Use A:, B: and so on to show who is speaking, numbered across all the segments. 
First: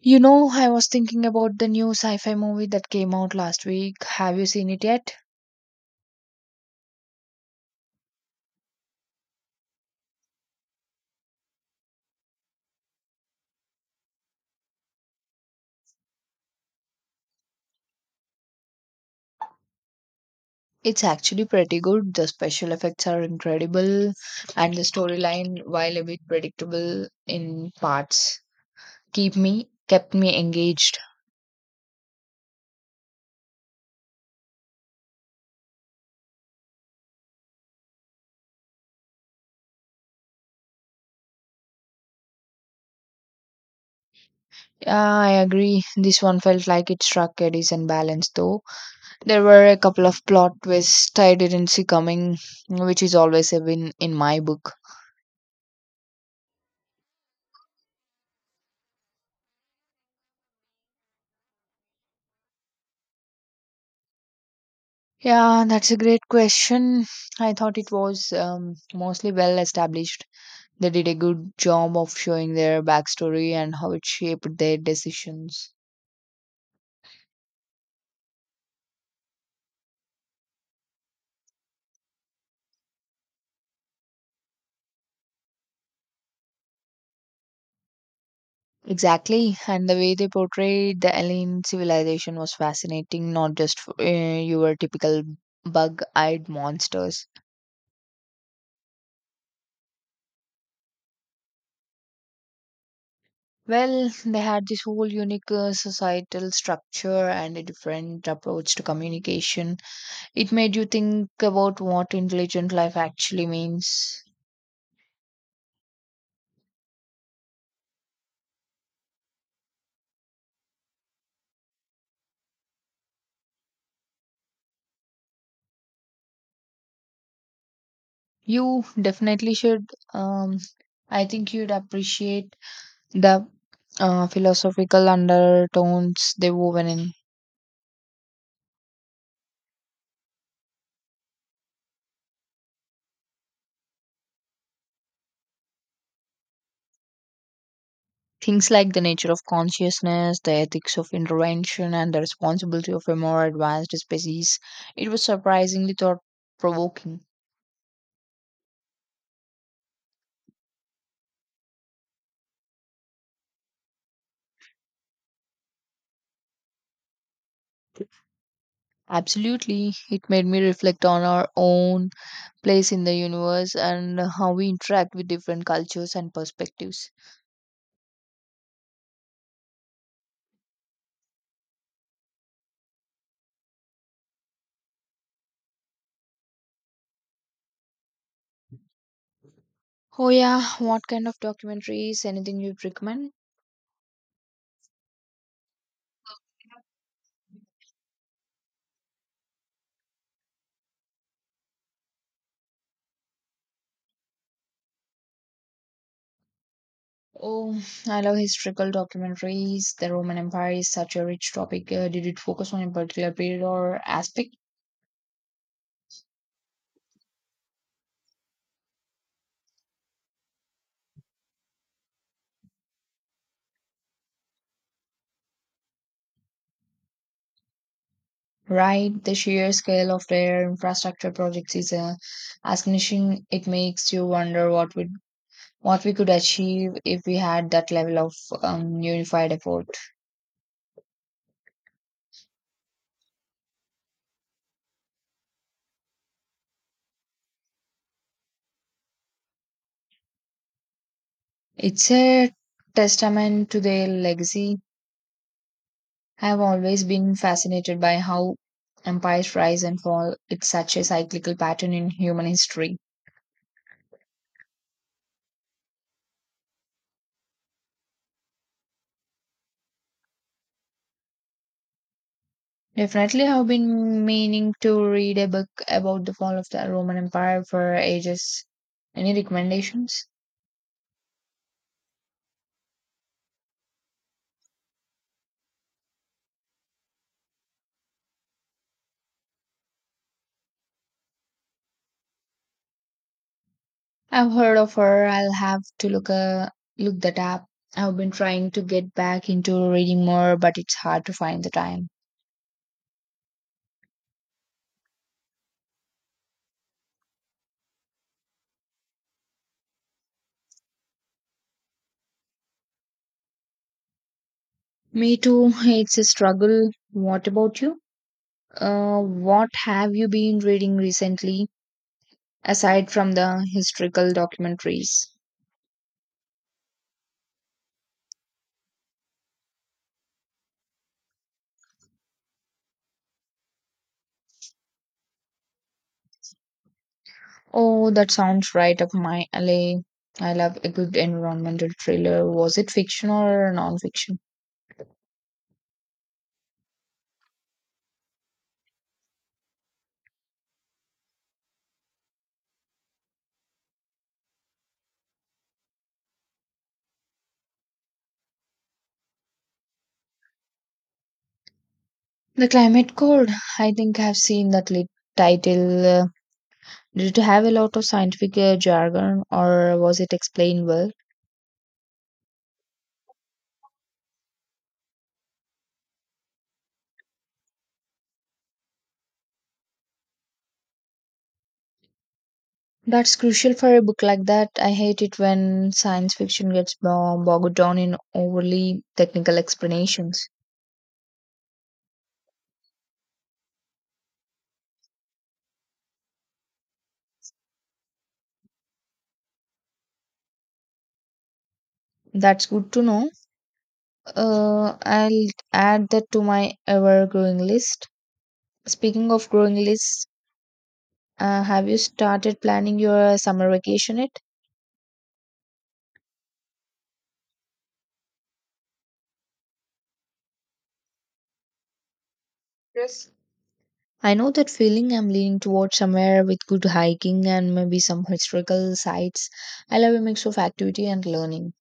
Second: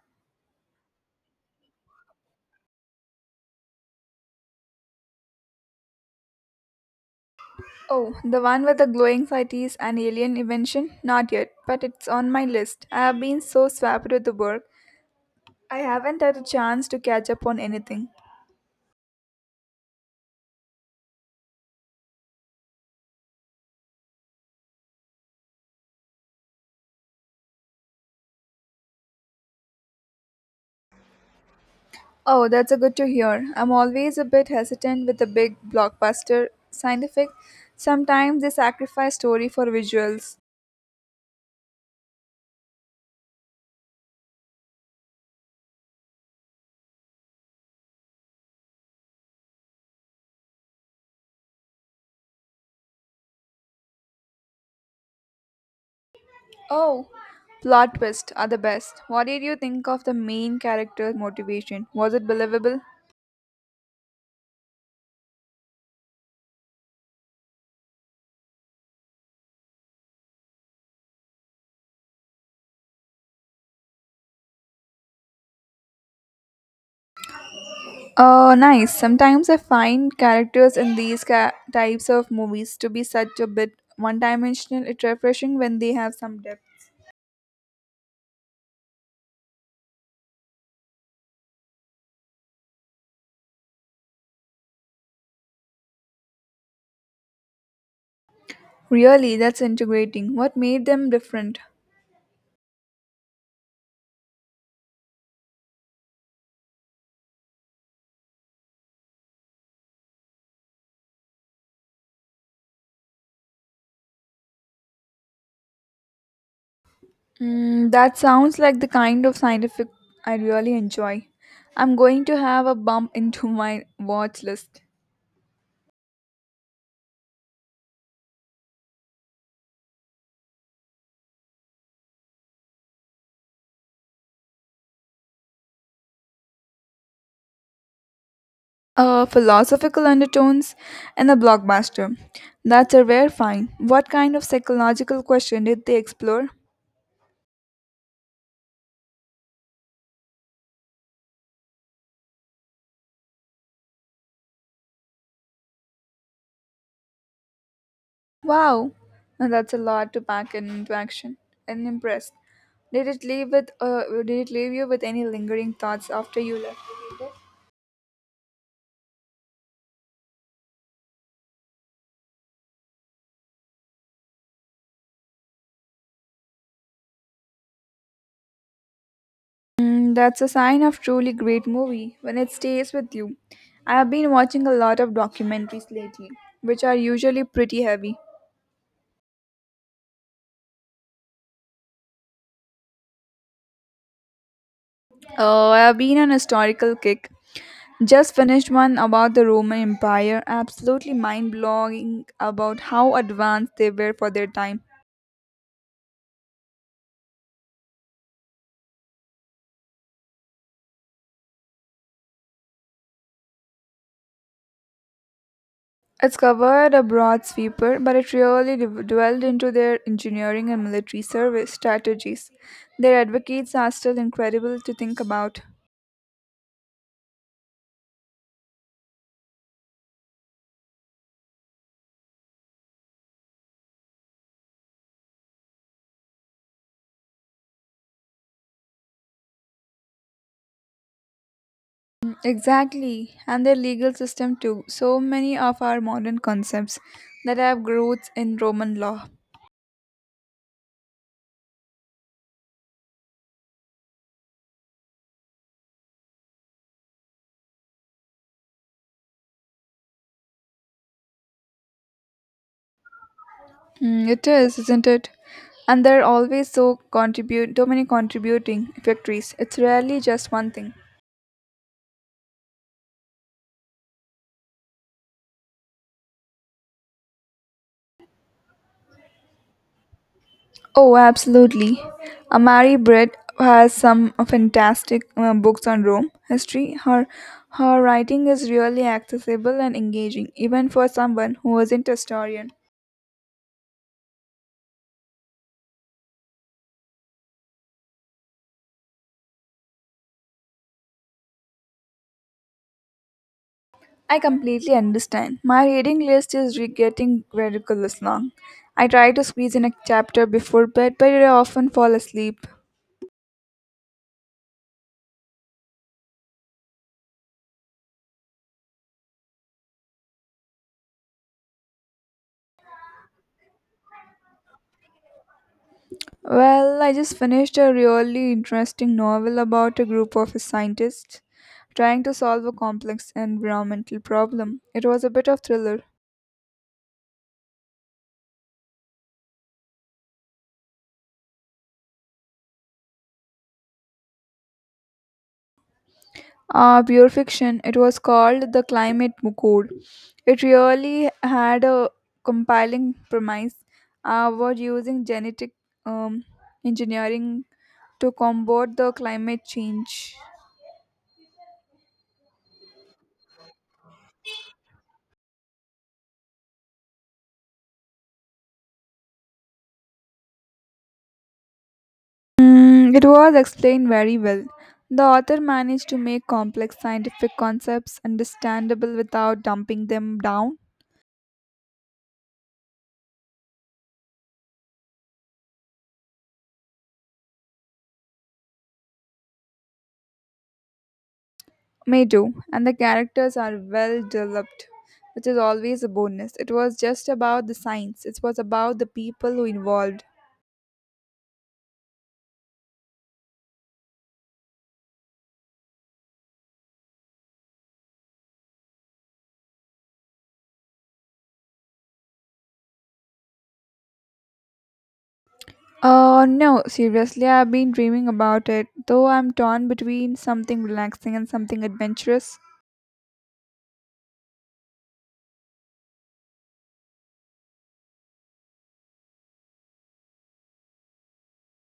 A: You know, I was thinking about the new sci fi movie that came out last week. Have you seen it yet?
B: Oh, the one with the glowing cities and alien invention? Not yet, but it's on my list. I have been so swamped with the work, I haven't had a chance to catch up on anything.
A: It's actually pretty good. The special effects are incredible, and the storyline, while a bit predictable in parts, keep me kept me engaged.
B: Oh, that's a good to hear. I'm always a bit hesitant with the big blockbuster scientific. Sometimes they sacrifice story for visuals.
A: Yeah, I agree. This one felt like it struck a decent balance though. There were a couple of plot twists I didn't see coming, which is always a win in my book.
B: Oh, plot twists are the best. What did you think of the main character motivation? Was it believable?
A: Yeah, that's a great question. I thought it was mostly well established. They did a good job of showing their backstory and how it shaped their decisions.
B: Nice. Sometimes I find characters in these types of movies to be such a bit one dimensional. It's refreshing when they have some depth.
A: Exactly, and the way they portrayed the alien civilization was fascinating, not just for, your typical bug eyed monsters.
B: Really, that's integrating. What made them different?
A: Well, they had this whole unique societal structure and a different approach to communication. It made you think about what intelligent life actually means.
B: Mm, that sounds like the kind of scientific I really enjoy. I'm going to have a bump into my watch list.
A: You definitely should. Um, I think you'd appreciate the philosophical undertones they woven in
B: Philosophical undertones and a blockbuster. That's a rare find. What kind of psychological question did they explore?
A: things like the nature of consciousness, the ethics of intervention, and the responsibility of a more advanced species. It was surprisingly thought provoking.
B: Wow, now that's a lot to pack into action. And impressed. Did it leave with Did it leave you with any lingering thoughts after you left?
A: Absolutely. It made me reflect on our own place in the universe and how we interact with different cultures and perspectives.
B: Mm, that's a sign of truly great movie when it stays with you. I have been watching a lot of documentaries lately, which are usually pretty heavy.
A: Oh, yeah. What kind of documentaries? Anything you'd recommend?
B: Oh, I have been on a historical kick. Just finished one about the Roman Empire, absolutely mind blowing about how advanced they were for their time.
A: Oh, I love historical documentaries. The Roman Empire is such a rich topic. Did it focus on a particular period or aspect?
B: It's covered a broad sweeper, but it really dwelled into their engineering and military service strategies. Their advocates are still incredible to think about.
A: Right, the sheer scale of their infrastructure projects is astonishing. It makes you wonder what we could achieve if we had that level of unified effort.
B: Exactly, and their legal system too. So many of our modern concepts that have roots in Roman law.
A: It's a testament to their legacy. I have always been fascinated by how empires rise and fall. It's such a cyclical pattern in human history.
B: Mm, it is, isn't it? And there are always so contribute, so many contributing factories. It's rarely just one thing.
A: Definitely, I've been meaning to read a book about the fall of the Roman Empire for ages. Any recommendations?
B: Oh, absolutely. Amari Brett has some fantastic books on Rome history. Her writing is really accessible and engaging, even for someone who isn't a historian.
A: I've heard of her. I'll have to look that up. I've been trying to get back into reading more, but it's hard to find the time.
B: I completely understand. My reading list is getting ridiculous long. I try to squeeze in a chapter before bed, but I often fall asleep.
A: Me too. It's a struggle. What about you? What have you been reading recently, aside from the historical documentaries?
B: Well, I just finished a really interesting novel about a group of scientists trying to solve a complex environmental problem. It was a bit of thriller.
A: Oh, that sounds right up my alley. I love a good environmental thriller. Was it fiction or non-fiction?
B: Pure fiction. It was called The Climate Code. It really had a compiling premise about using genetic um, engineering to combat the climate change.
A: The Climate Code. I think I've seen that lit title. Did it have a lot of scientific jargon or was it explained well?
B: Mm, it was explained very well. The author managed to make complex scientific concepts understandable without dumping them down.
A: That's crucial for a book like that. I hate it when science fiction gets bogged down in overly technical explanations.
B: May do, and the characters are well developed, which is always a bonus. It was just about the science, it was about the people who involved.
A: That's good to know. I'll add that to my ever-growing list. Speaking of growing lists, have you started planning your summer vacation yet?
B: Oh no, seriously, I've been dreaming about it, though I'm torn between something relaxing and something adventurous.
A: Yes. I know that feeling. I'm leaning towards somewhere with good hiking and maybe some historical sites. I love a mix of activity and learning.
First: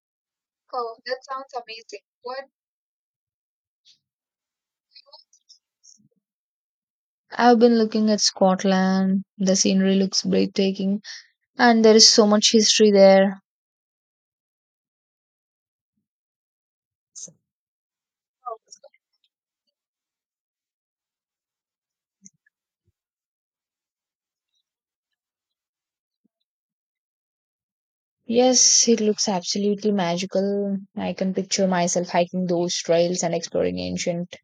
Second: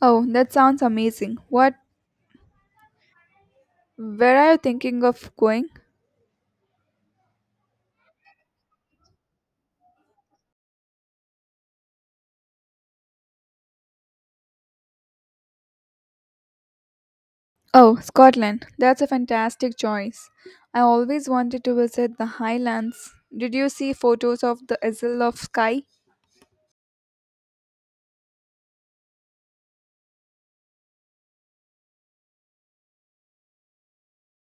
B: Oh, that sounds
A: Oh, that
B: amazing.
A: sounds
B: What?
A: amazing. What?
B: Where are you thinking of going?
A: I've been looking at Scotland. The scenery looks breathtaking, and there is so much history there.
B: Oh,
A: Oh,
B: Scotland. That's a fantastic choice. I always wanted to visit the Highlands. Did you see photos of the Isle of Skye?
A: yes, it looks absolutely magical. I can picture myself hiking those trails and exploring ancient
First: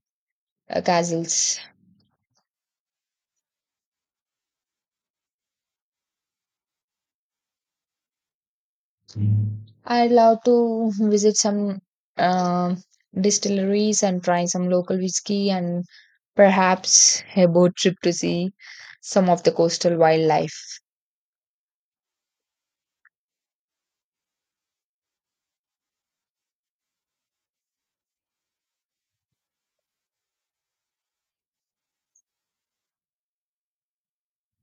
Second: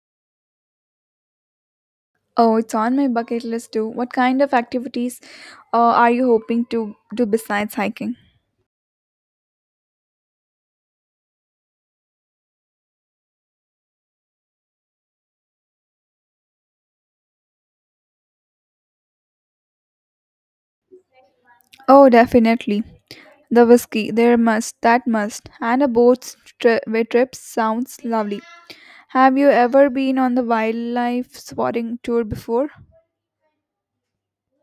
A: castles.
B: Oh, it's on my bucket list too. What kind of activities are you hoping to do besides hiking?
A: I'd love to visit some um distilleries and try some local whiskey and perhaps a boat trip to see some of the coastal wildlife.
B: Oh, definitely. The whiskey, there must, that must, and a boat tri- way trip sounds lovely. Have you ever been on the wildlife spotting tour before?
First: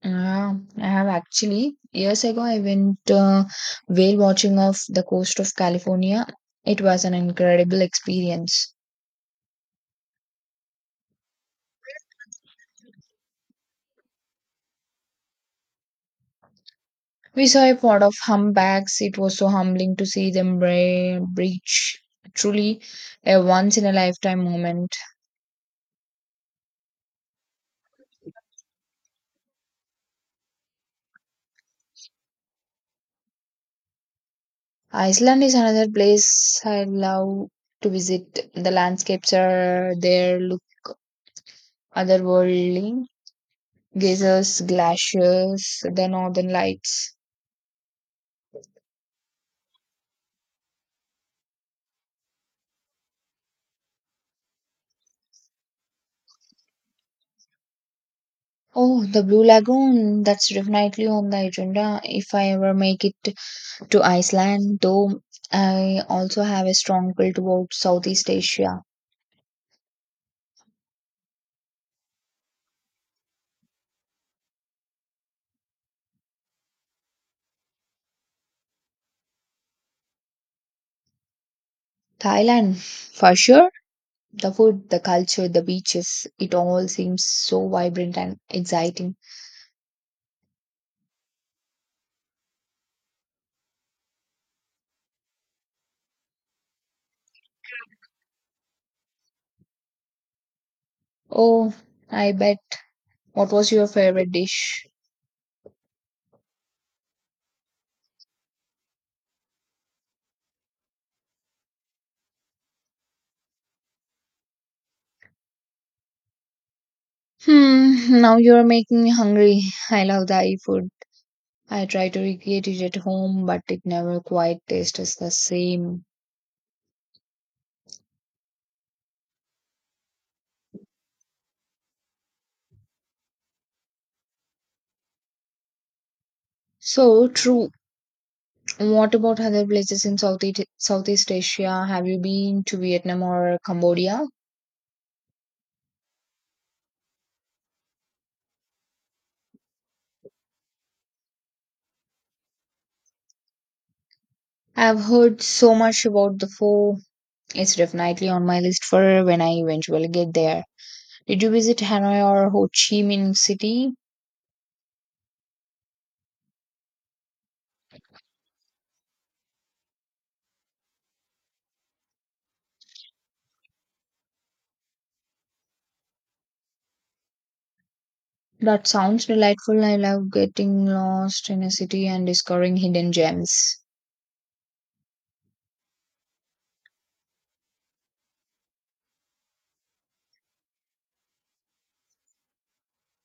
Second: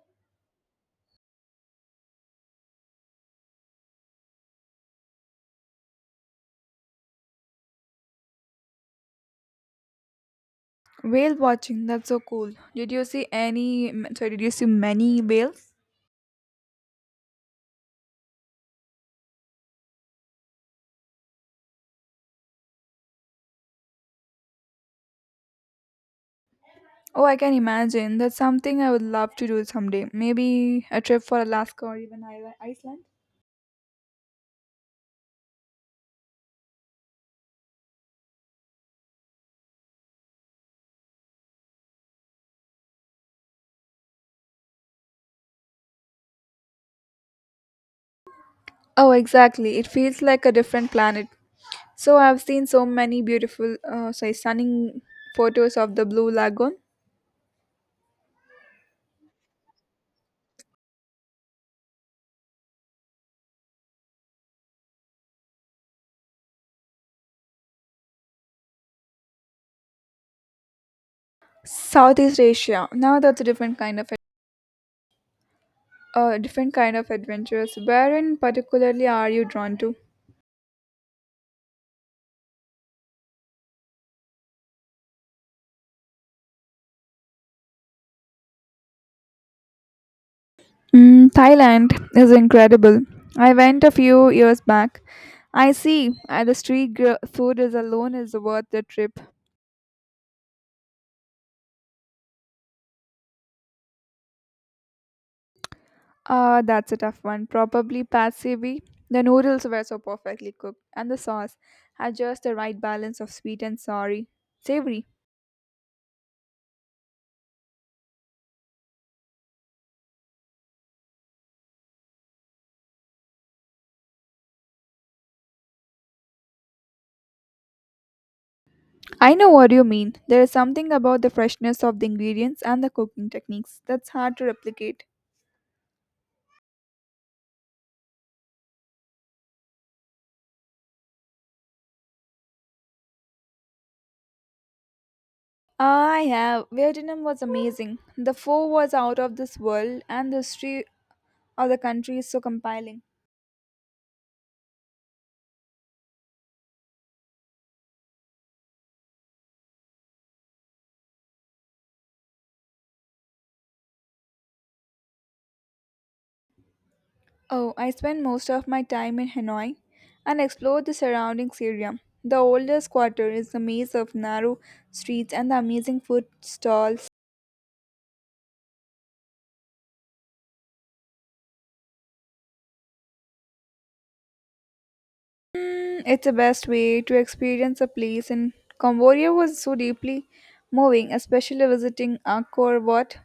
A: Yeah, I have actually. Years ago, I went whale watching off the coast of California. It was an incredible experience.
B: Whale watching, that's so cool. Did you see any, sorry, did you see many whales?
A: We saw a pod of humpbacks. It was so humbling to see them breach. Truly a once in a lifetime moment.
B: Oh, I can imagine. That's something I would love to do someday. Maybe a trip for Alaska or even Iceland.
A: Iceland is another place I love to visit. The landscapes are there look otherworldly. Geysers, glaciers, the northern lights.
B: Oh, exactly. It feels like a different planet. So I've seen so many beautiful, sorry, stunning photos of the Blue Lagoon.
A: Oh, the Blue Lagoon. That's definitely on the agenda if I ever make it to Iceland, though I also have a strong pull toward Southeast Asia.
B: Southeast Asia. Now that's a different kind of, a different kind of adventures. Where in particularly are you drawn to?
A: Thailand, for sure. The food, the culture, the beaches, it all seems so vibrant and exciting.
B: Mm, Thailand is incredible. I went a few years back. I see. The street food is alone is worth the trip.
A: Oh, I bet. What was your favorite dish?
B: Ah, that's a tough one. Probably Pad Sevi. The noodles were so perfectly cooked, and the sauce had just the right balance of sweet and sorry. Savory.
A: Hmm, now you're making me hungry. I love Thai food. I try to recreate it at home, but it never quite tastes the same.
B: I know what you mean. There is something about the freshness of the ingredients and the cooking techniques that's hard to replicate.
A: So true. What about other places in Southeast Asia? Have you been to Vietnam or Cambodia?
B: I have. Vietnam was amazing. The pho was out of this world, and the street Or the country is so compelling.
A: I've heard so much about the food. It's definitely on my list for when I eventually get there. Did you visit Hanoi or Ho Chi Minh City?
B: Oh, I spent most of my time in Hanoi and explored the surrounding area. The oldest quarter is a maze of narrow streets and the amazing food stalls.
A: That sounds delightful. I love getting lost in a city and discovering hidden gems.
B: Mm, it's the best way to experience a place, and Cambodia was so deeply moving, especially visiting Angkor Wat.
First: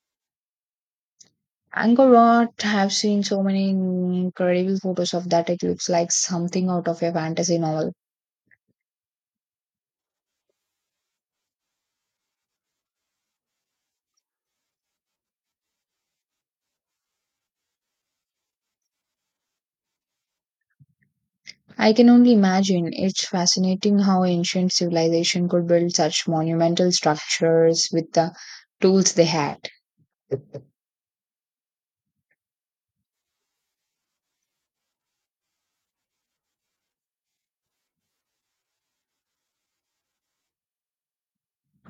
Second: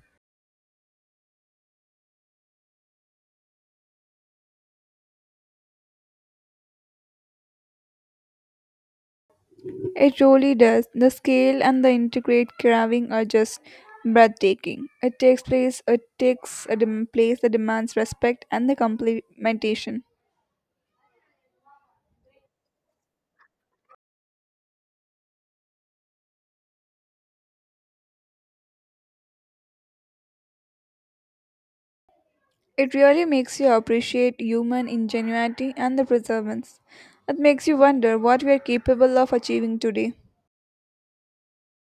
A: Angkor Wat, I've seen so many incredible photos of that. It looks like something out of a fantasy novel.
B: It really does. The scale and the intricate carving are just breathtaking. It takes place. It takes a place that demands respect and the complementation.
A: I can only imagine. It's fascinating how ancient civilization could build such monumental structures with the tools they had.
B: It really makes you appreciate human ingenuity and the perseverance. It makes you wonder what we are capable of achieving today.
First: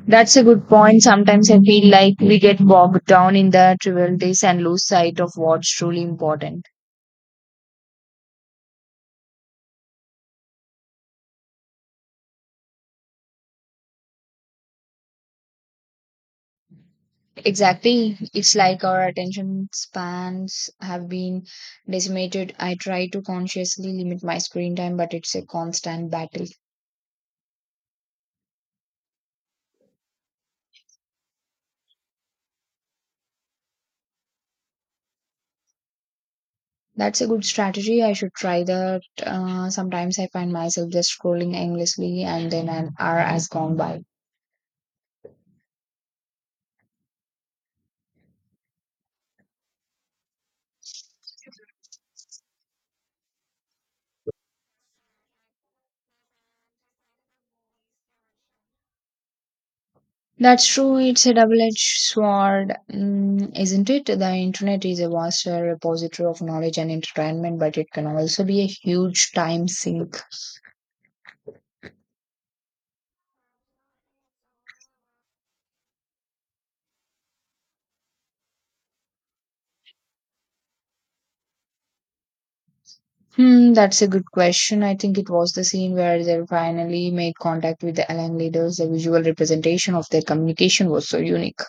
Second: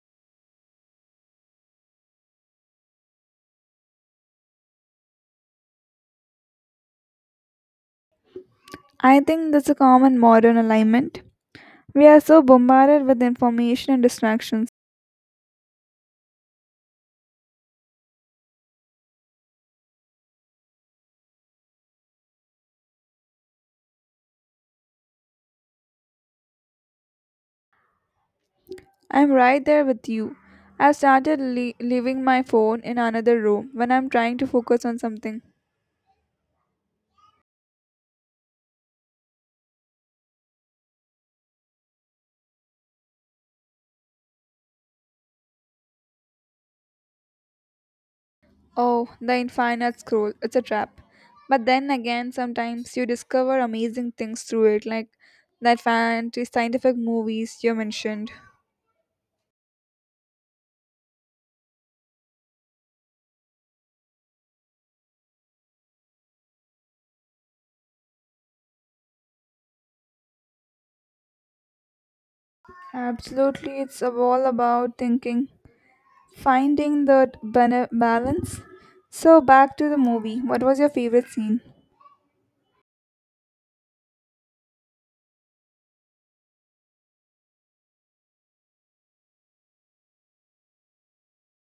A: That's a good point. Sometimes I feel like we get bogged down in the trivialities and lose sight of what's truly important.
B: I think that's a common modern alignment. We are so bombarded with information and distractions.
A: Exactly. It's like our attention spans have been decimated. I try to consciously limit my screen time, but it's a constant battle.
B: I'm right there with you. I've started leaving my phone in another room when I'm trying to focus on something.
A: That's a good strategy. I should try that. Sometimes I find myself just scrolling endlessly, and then an hour has gone by.
B: Oh, the infinite scroll, it's a trap. But then again, sometimes you discover amazing things through it, like that fantasy scientific movies you mentioned.
A: That's true. It's a double edged sword, isn't it? The internet is a vast repository of knowledge and entertainment, but it can also be a huge time sink.
B: Absolutely, it's all about thinking, finding the balance. So back to the movie. What was your favorite scene?
A: Hmm, that's a good question. I think it was the scene where they finally made contact with the Alang leaders. The visual representation of their communication was so unique.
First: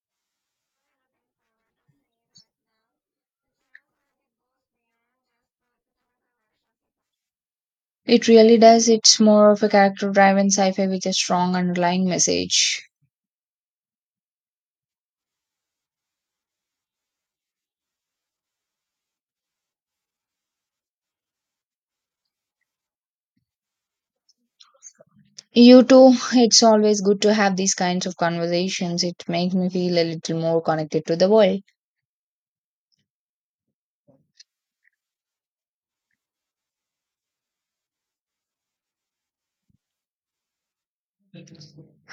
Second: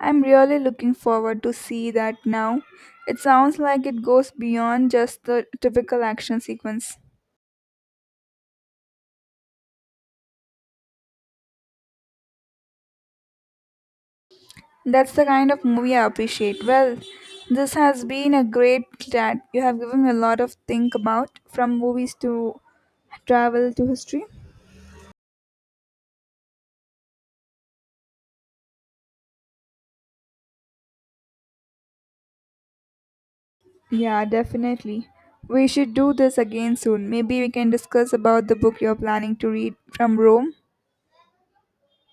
B: I'm really looking forward to see that now. It sounds like it goes beyond just the typical action sequence.
A: It really does. It's more of a character driven sci fi with a strong underlying message.
B: That's the kind of movie I appreciate. Well, this has been a great chat. You have given me a lot of think about from movies to travel to history.
A: You too, it's always good to have these kinds of conversations. It makes me feel a little more connected to the world.
B: Yeah, definitely. We should do this again soon. Maybe we can discuss about the book you're planning to read from Rome.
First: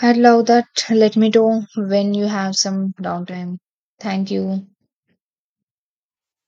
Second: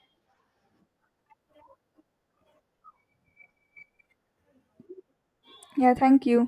A: I'd love that. Let me know when you have some downtime. Thank you.
B: Yeah, thank you.